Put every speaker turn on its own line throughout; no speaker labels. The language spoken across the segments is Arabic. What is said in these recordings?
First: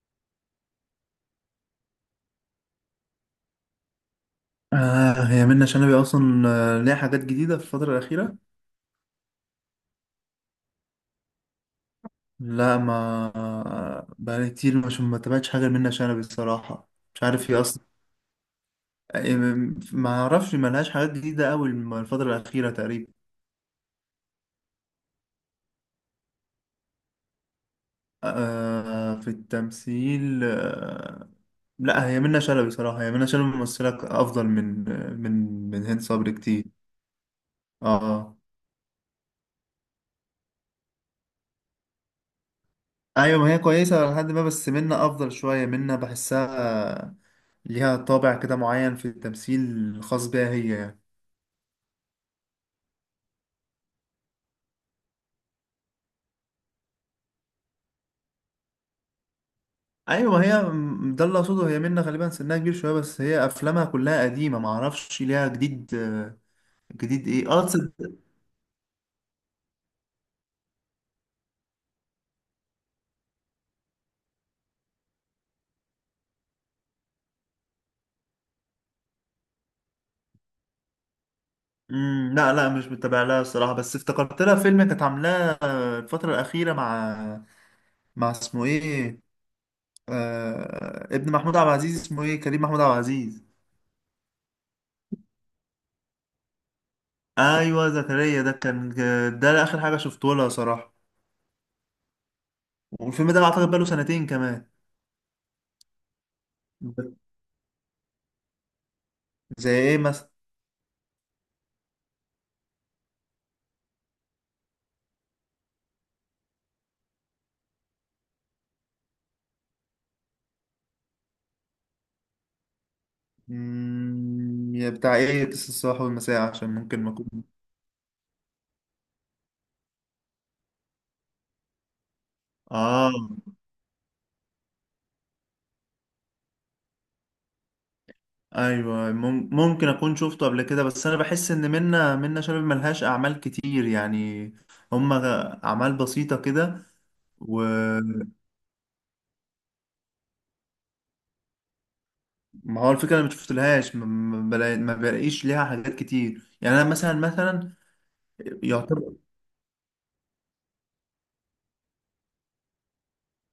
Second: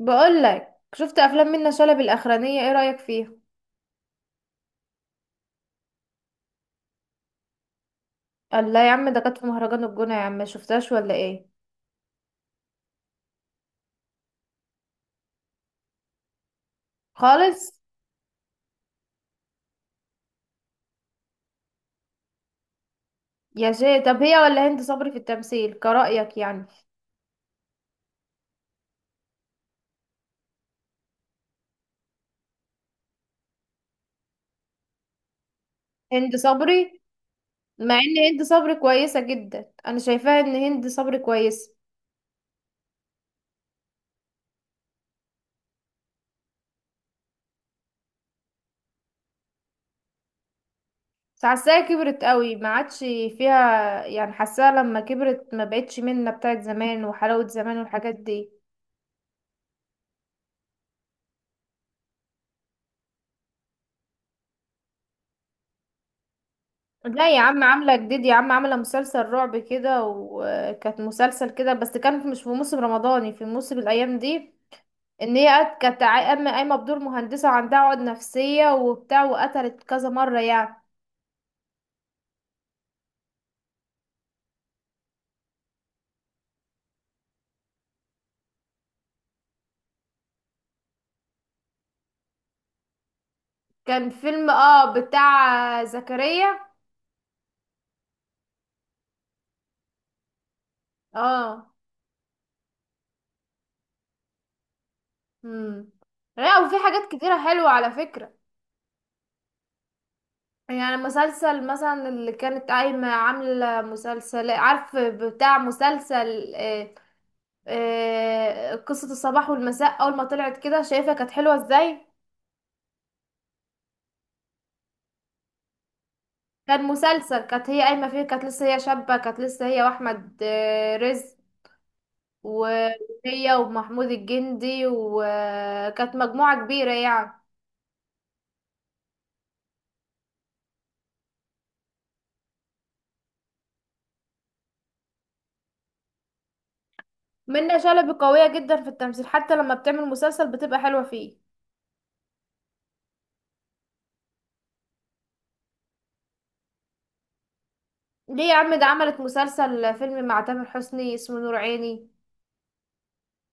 بقول لك، شفت افلام منة شلبي الاخرانيه؟ ايه رايك فيها؟
آه، هي منة شلبي أصلا، ليها حاجات جديدة في الفترة الأخيرة.
الله يا عم، ده كانت في مهرجان الجونه يا عم، ما شفتهاش ولا ايه؟
لا، ما... بقالي كتير مش ما تابعتش حاجة لمنة شلبي الصراحة. مش عارف هي
خالص.
أصلا. ما أعرفش ما لهاش حاجات جديدة أوي الفترة الأخيرة تقريبا.
يا شيخ، طب هي ولا هند صبري في التمثيل كرايك؟ يعني
آه، في التمثيل، آه. لا، هي منة شلبي صراحة، هي منة شلبي ممثلة أفضل من من هند صبري
هند
كتير.
صبري؟ مع ان
آه.
هند صبري كويسه جدا، انا شايفاها ان هند صبري كويسه،
ايوه، ما هي كويسه لحد ما، بس منا افضل شويه، منا بحسها ليها طابع كده معين في التمثيل خاص بيها هي يعني.
بس حاساها كبرت قوي ما عادش فيها. يعني حاساها لما كبرت ما بقتش منة بتاعت زمان وحلاوه زمان والحاجات دي.
ايوه، ما هي ده اللي اقصده، هي منا غالبا سنها كبير شويه، بس هي افلامها كلها قديمه، ما اعرفش ليها جديد. جديد
لا يا
ايه،
عم،
اه،
عاملة جديد يا عم، عاملة مسلسل رعب كده، وكانت مسلسل كده بس كان مش في موسم رمضاني، في موسم الأيام دي. إن هي كانت قايمة بدور مهندسة، وعندها عقد نفسية وبتاع، وقتلت كذا مرة يعني.
لا، لا، مش متابع لها الصراحه، بس افتكرت لها فيلم كانت عاملاه الفتره الاخيره مع اسمه ايه، آه، ابن محمود عبد العزيز اسمه ايه، كريم محمود عبد العزيز.
كان فيلم اه بتاع زكريا.
ايوه، زكريا ده كان، ده اخر حاجه شفته لها صراحه.
اه.
والفيلم ده اعتقد بقاله سنتين كمان.
امم. لا، وفي حاجات كتيرة حلوة على فكرة.
زي ايه مثلا؟
يعني مسلسل مثلا، اللي كانت قايمة عاملة مسلسل، عارف بتاع مسلسل، قصة الصباح والمساء. أول ما طلعت كده شايفة كانت حلوة ازاي.
يا بتاع ايه، قصة الصباح والمساء عشان
كان
ممكن ما
مسلسل
اكون...
كانت هي قايمة فيه، كانت لسه هي شابة، كانت لسه هي وأحمد رزق،
اه،
وهي ومحمود الجندي، وكانت مجموعة كبيرة يعني.
ايوه، ممكن اكون شفته قبل كده، بس انا بحس ان منا شلبي ملهاش اعمال كتير يعني، هما اعمال بسيطه كده.
منة شلبي
وما...
قوية جدا في التمثيل، حتى لما بتعمل مسلسل بتبقى حلوة فيه.
هو الفكره انا ما شفتلهاش، ما بلاقيش ليها حاجات كتير يعني، انا مثلا مثلا.
ليه يا عم؟ ده عملت مسلسل فيلم مع تامر حسني اسمه نور عيني.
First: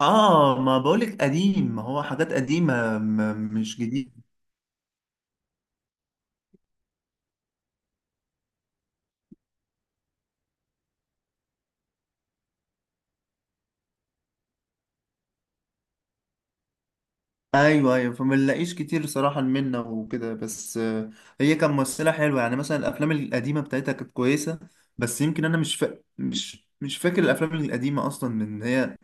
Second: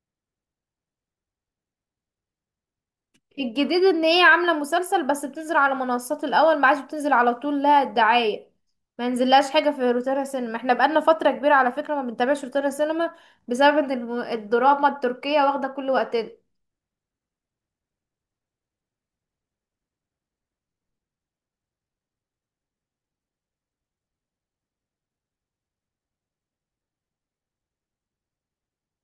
اه، ما بقولك قديم، ما هو حاجات قديمة، مش
الجديد ان
جديد.
هي عامله مسلسل بس بتنزل على منصات الاول، ما عادش بتنزل على طول لها الدعايه، ما ينزلهاش حاجه في روتانا سينما. احنا بقالنا فتره كبيره على فكره ما بنتابعش روتانا سينما، بسبب ان الدراما التركيه واخده كل وقتنا.
ايوه، ايوه، فما نلاقيش كتير صراحة منا وكده بس. هي كان ممثلة حلوة يعني، مثلا الافلام القديمة بتاعتها كانت كويسة. بس يمكن انا مش فاكر الافلام القديمة اصلا من هي.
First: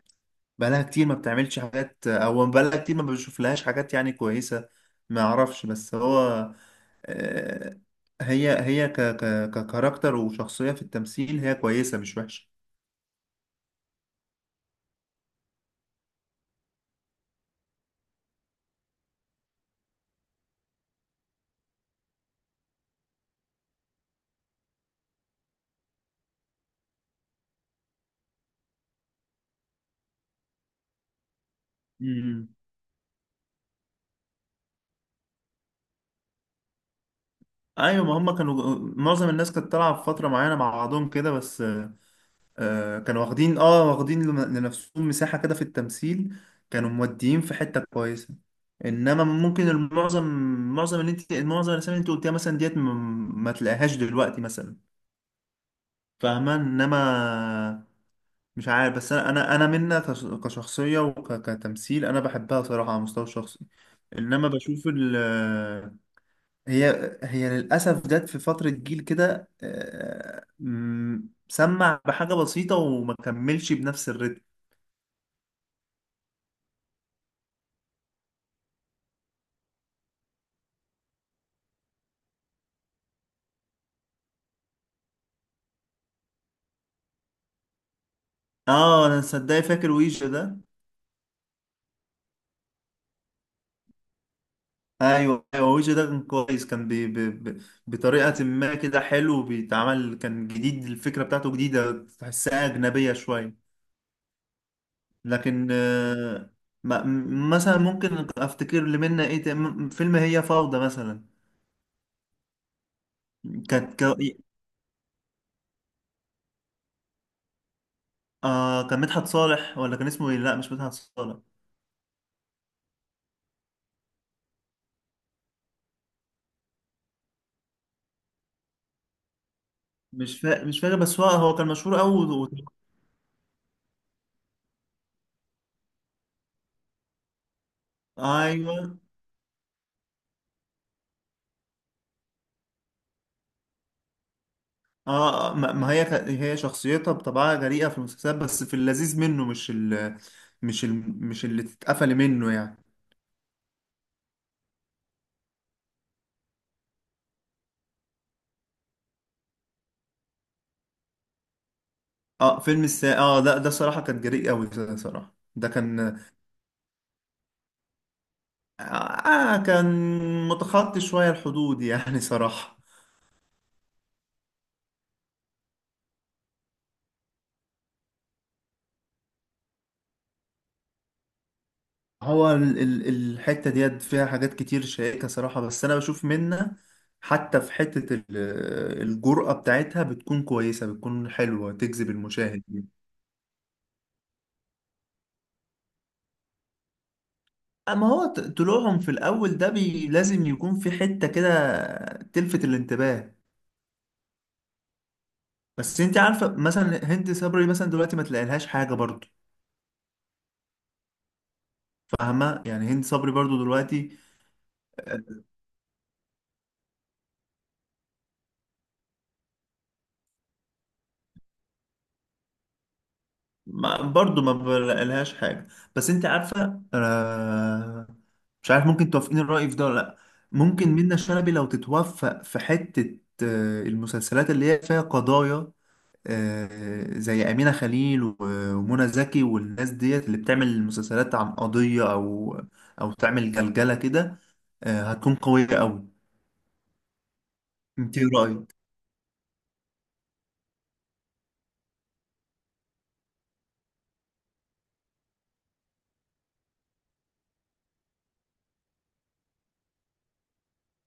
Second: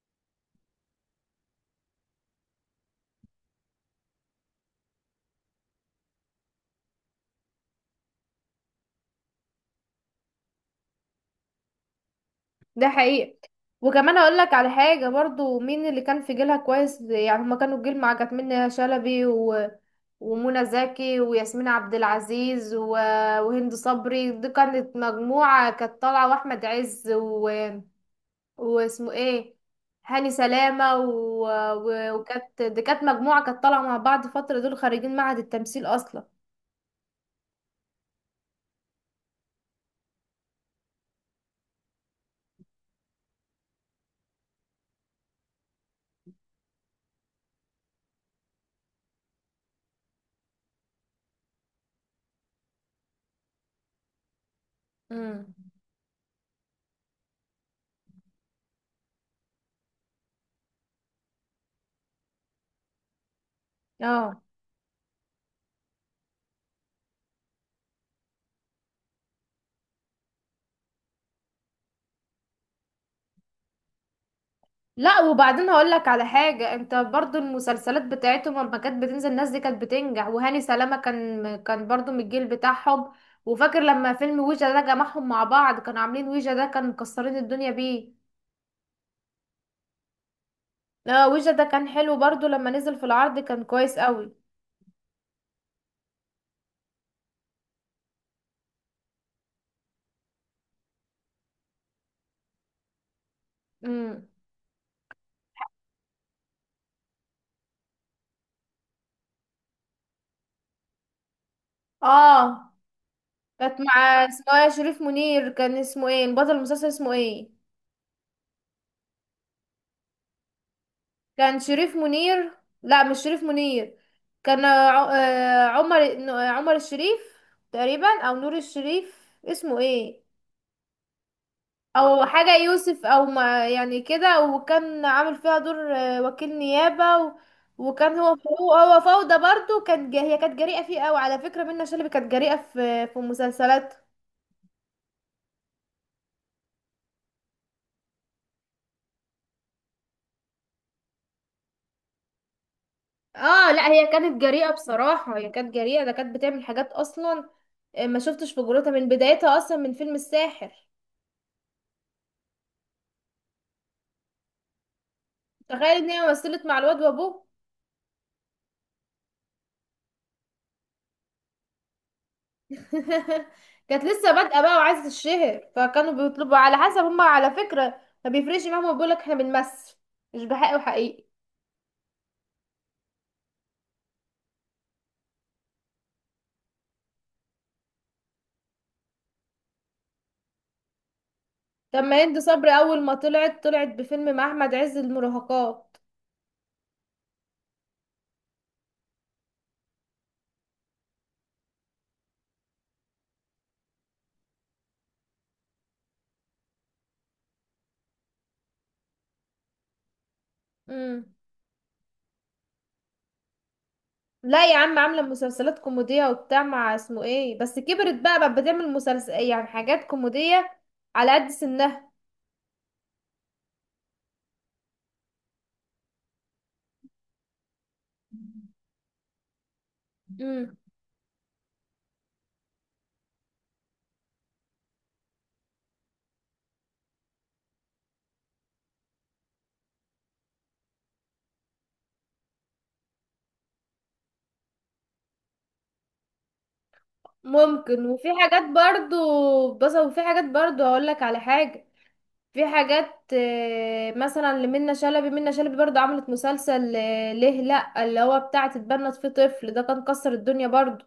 بقالها كتير ما بتعملش حاجات، او بقالها كتير ما بشوف لهاش حاجات يعني كويسة. ما اعرفش، بس هو آه، هي ككاركتر وشخصية في التمثيل، هي كويسة مش
ده حقيقي. وكمان اقول لك على حاجه برضو، مين اللي كان في جيلها كويس يعني؟ هما كانوا الجيل، مع كانت منى شلبي و... ومنى زكي وياسمين عبد العزيز و... وهند صبري، دي كانت مجموعه كانت طالعه، واحمد عز و... واسمه ايه، هاني سلامة و... و...
وحشة.
وكانت دي كانت مجموعة كانت طالعة مع بعض فترة، دول خارجين معهد التمثيل اصلا.
ايوه، ما هم كانوا، معظم الناس كانت طالعه في فتره معينه مع بعضهم كده بس. آه، كانوا واخدين لنفسهم مساحه كده في التمثيل، كانوا موديين في حته كويسه. انما ممكن المعظم، معظم الاسامي اللي انت قلتيها مثلا ديت ما تلاقيهاش دلوقتي مثلا.
امم.
فاهمه، انما... مش عارف، بس انا منا كشخصيه وكتمثيل انا بحبها صراحه على المستوى الشخصي.
اه.
انما بشوف ال... هي للأسف جت في فترة جيل كده، سمع بحاجة بسيطة وما كملش بنفس الريتم.
لا، وبعدين هقول لك على حاجة، انت برضو المسلسلات بتاعتهم لما كانت بتنزل الناس دي كانت بتنجح، وهاني سلامة كان برضو من الجيل بتاعهم. وفاكر لما فيلم ويجا ده جمعهم مع بعض، كانوا عاملين ويجا ده، كان مكسرين الدنيا بيه.
اه، انا صدقني فاكر ويجا ده.
اه، ويجا ده كان حلو برضو، لما نزل في العرض كان كويس قوي.
ايوه، ايوه، ويجا ده كان كويس، كان بي بي بي بطريقة ما كده حلو بيتعمل، كان جديد، الفكرة بتاعته جديدة تحسها أجنبية شوية.
امم.
لكن مثلا ممكن افتكر اللي منا ايه، فيلم هي فوضى مثلا.
اه، كانت
كانت
مع اسمها شريف منير، كان اسمه ايه البطل المسلسل، اسمه ايه؟
آه، كان مدحت صالح ولا كان اسمه ايه، لا مش مدحت صالح.
كان شريف منير. لا، مش شريف منير. كان عمر عمر الشريف تقريبا، او نور الشريف، اسمه ايه.
مش فاكر، بس هو كان مشهور قوي
او
و...
حاجة يوسف، او ما يعني كده، وكان عامل فيها دور وكيل نيابة و... وكان هو، هو
ايوه.
هو فوضى برضو. كان هي كانت جريئة فيه قوي على فكرة، منة شلبي كانت جريئة في مسلسلات.
اه، ما هي هي شخصيتها بطبعها جريئة في المسلسلات، بس في اللذيذ منه، مش اللي تتقفل منه يعني.
اه، لا هي كانت جريئة بصراحة، هي كانت جريئة، ده كانت بتعمل حاجات اصلا. ما شفتش في جرأتها من بدايتها، اصلا من فيلم الساحر.
اه، فيلم السا اه ده صراحة كان جريء قوي، ده صراحة ده
تخيل ان
كان.
هي مثلت مع الواد وابوه.
كان متخطي شوية الحدود يعني صراحة.
كانت لسه بادئة بقى وعايزة تتشهر، فكانوا بيطلبوا على حسب هما، على فكرة ما بيفرقش معاهم، بيقولك احنا بنمثل مش بحق وحقيقي.
هو الحتة ديت فيها حاجات كتير شائكة صراحة، بس أنا بشوف منها حتى في حتة الجرأة بتاعتها بتكون كويسة، بتكون حلوة
طب
تجذب
ما هند
المشاهد.
صبري اول ما طلعت طلعت بفيلم مع احمد عز، المراهقات.
أما هو طلوعهم في الأول ده لازم يكون في حتة كده تلفت الانتباه. بس أنت عارفة مثلا هند صبري مثلا دلوقتي ما تلاقيلهاش حاجة برضو.
امم.
فاهمة يعني، هند صبري برضو دلوقتي
لا يا عم، عاملة مسلسلات كوميدية وبتاع مع اسمه ايه، بس كبرت بقى، بتعمل مسلسل يعني حاجات كوميدية على قد سنها.
ما برضو ما بلاقيلهاش حاجة. بس انت عارفة، آه. مش عارف، ممكن توافقين الرأي في ده ولا لأ؟
مم.
ممكن منة شلبي لو تتوفق في حتة المسلسلات اللي هي فيها قضايا، آه، زي أمينة خليل ومنى زكي والناس ديت اللي بتعمل مسلسلات عن قضية، أو أو تعمل جلجلة كده، آه، هتكون قوية أوي.
ممكن،
انت إيه
وفي حاجات
رأيك؟
برضو، بس وفي حاجات برضو هقولك على حاجة. في حاجات مثلا لمنى شلبي، منى شلبي برضو عملت مسلسل ليه لأ، اللي هو بتاع تتبنت فيه طفل، ده كان كسر الدنيا برضو،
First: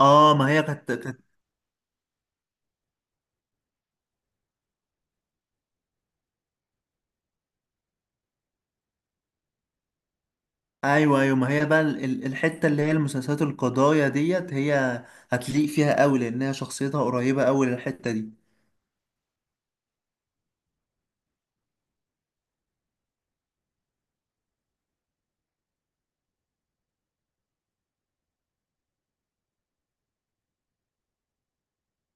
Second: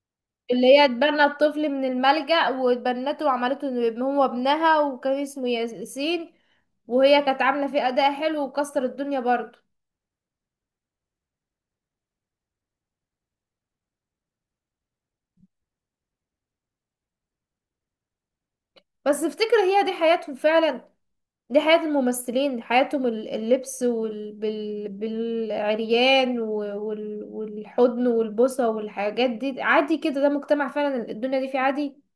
اه، ما هي
اللي هي
كانت.
اتبنى الطفل من الملجأ واتبنته وعملته إنه يبقى هو ابنها، وكان اسمه ياسين، وهي كانت عاملة فيه أداء حلو وكسر الدنيا برضه.
ايوه، ايوه، ما هي بقى الحته اللي هي المسلسلات القضايا ديت، هي هتليق فيها قوي لانها شخصيتها قريبه قوي للحته دي.
بس افتكر هي دي حياتهم فعلا، دي حياة الممثلين، حياتهم اللبس بالعريان والحضن والبوسة والحاجات دي عادي كده، ده مجتمع فعلا الدنيا دي فيه عادي.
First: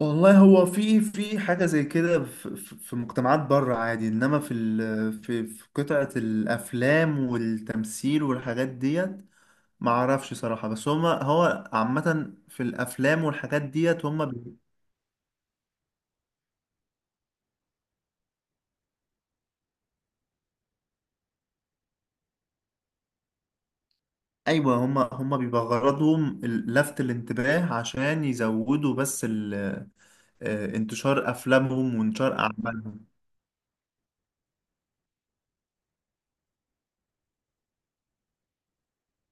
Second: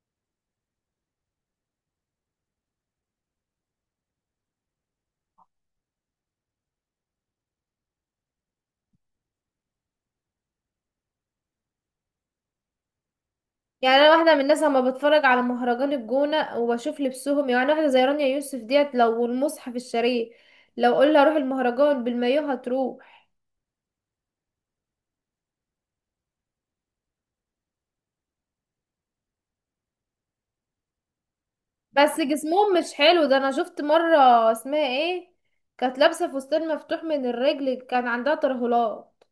والله، هو في حاجة زي كده في مجتمعات بره عادي، إنما في في قطعة الأفلام والتمثيل والحاجات ديت معرفش صراحة، بس هما، هو عامة في الأفلام والحاجات
يعني
ديت
انا
هما
واحده من
بي...
الناس لما بتفرج على مهرجان الجونه وبشوف لبسهم، يعني واحده زي رانيا يوسف ديت، لو المصحف الشريف لو قلنا روح المهرجان بالمايو هتروح.
أيوة، هما بيبقى غرضهم لفت الانتباه عشان يزودوا بس انتشار افلامهم
بس
وانتشار
جسمهم مش
اعمالهم.
حلو، ده انا شفت مره، اسمها ايه، كانت لابسه فستان مفتوح من الرجل، كان عندها ترهلات.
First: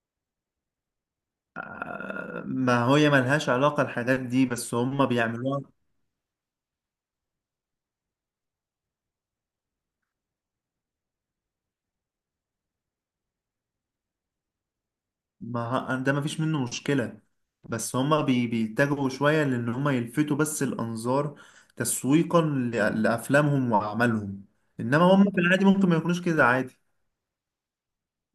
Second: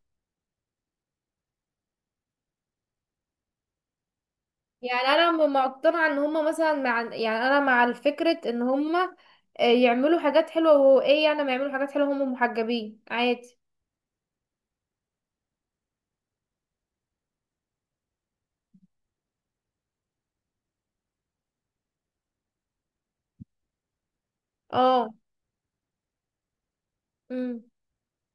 ما هي ملهاش علاقة الحاجات دي، بس
يعني
هم
انا
بيعملوها.
مقتنعه ان هما مثلا مع، يعني انا مع الفكره ان هما يعملوا حاجات حلوه، وايه يعني ما يعملوا حاجات حلوه، هما محجبين عادي.
ما ه- ده ما فيش منه مشكلة، بس هم بيتجهوا شوية لان هم يلفتوا بس الانظار تسويقا لافلامهم واعمالهم. انما
اه.
هم في العادي ممكن ما يكونوش كده عادي.
امم.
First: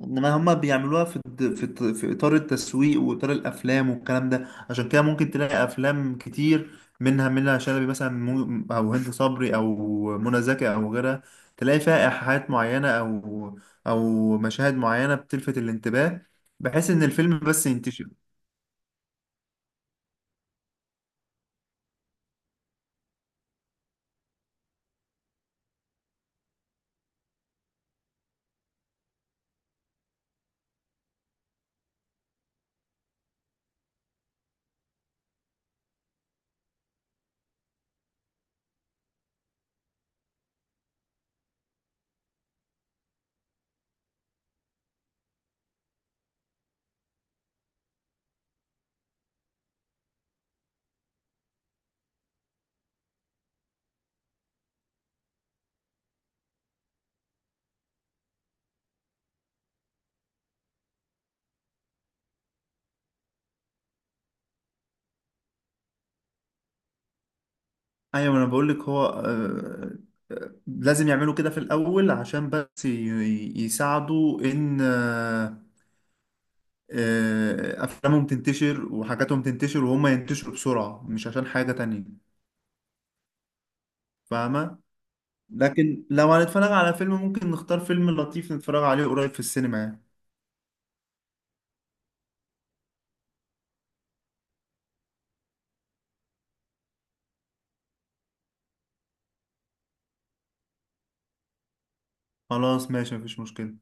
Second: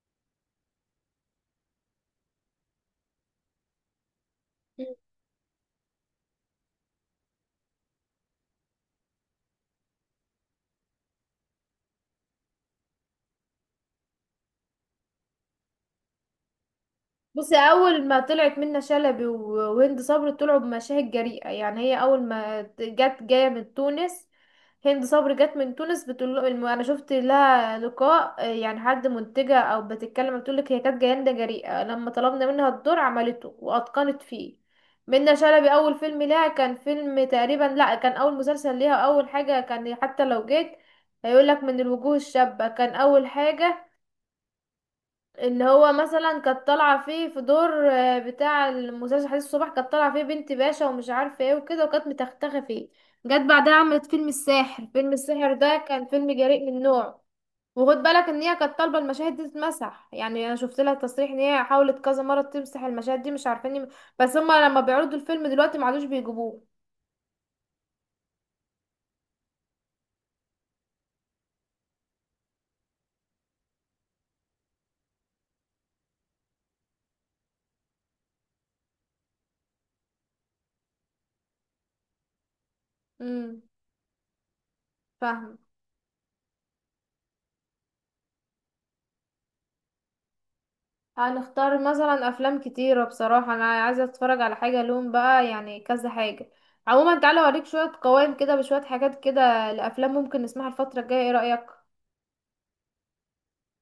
انما هما بيعملوها في الد- في الط- في اطار التسويق واطار الافلام والكلام ده، عشان كده ممكن تلاقي افلام كتير منها شلبي مثلا، او هند صبري او منى زكي او غيرها، تلاقي فيها ايحاءات معينه او او مشاهد معينه بتلفت الانتباه بحيث ان الفيلم
بصي،
بس
اول
ينتشر.
ما طلعت منة شلبي وهند صبري طلعوا بمشاهد جريئة. يعني هي اول ما جت جاية من تونس، هند صبري جت من تونس، بتقول له انا شفت لها لقاء يعني حد منتجة او بتتكلم بتقول لك هي كانت جاية جريئة، لما طلبنا منها الدور عملته واتقنت فيه. منة شلبي اول فيلم لها كان فيلم تقريبا، لا كان اول مسلسل ليها اول حاجة، كان حتى لو جيت هيقول لك من الوجوه الشابة كان اول حاجة، اللي هو مثلا كانت طالعه فيه في دور بتاع المسلسل، حديث الصبح، كانت طالعه فيه بنت باشا ومش عارفه ايه وكده، وكانت متختخه فيه. جت بعدها عملت فيلم الساحر، فيلم الساحر ده كان فيلم جريء من نوعه. وخد بالك ان هي كانت طالبه المشاهد دي تتمسح، يعني انا شفت لها تصريح ان هي حاولت كذا مره تمسح المشاهد دي، مش عارفين بس هما لما بيعرضوا الفيلم دلوقتي ما عادوش بيجيبوه.
ايوه، انا بقول لك، هو. لازم يعملوا كده في الاول عشان بس يساعدوا ان. افلامهم تنتشر وحاجاتهم تنتشر وهم ينتشروا بسرعة مش عشان حاجة تانية.
امم.
فاهمة؟
فاهمه.
لكن لو هنتفرج على فيلم ممكن نختار فيلم لطيف نتفرج عليه قريب في السينما يعني.
هنختار مثلا افلام كتيرة بصراحة، انا عايزة اتفرج على حاجة لون بقى، يعني كذا حاجة. عموما تعالى اوريك شوية قوائم كده بشوية حاجات كده لافلام ممكن نسمعها الفترة الجاية، ايه رأيك؟
خلاص، ماشي، مفيش مشكلة.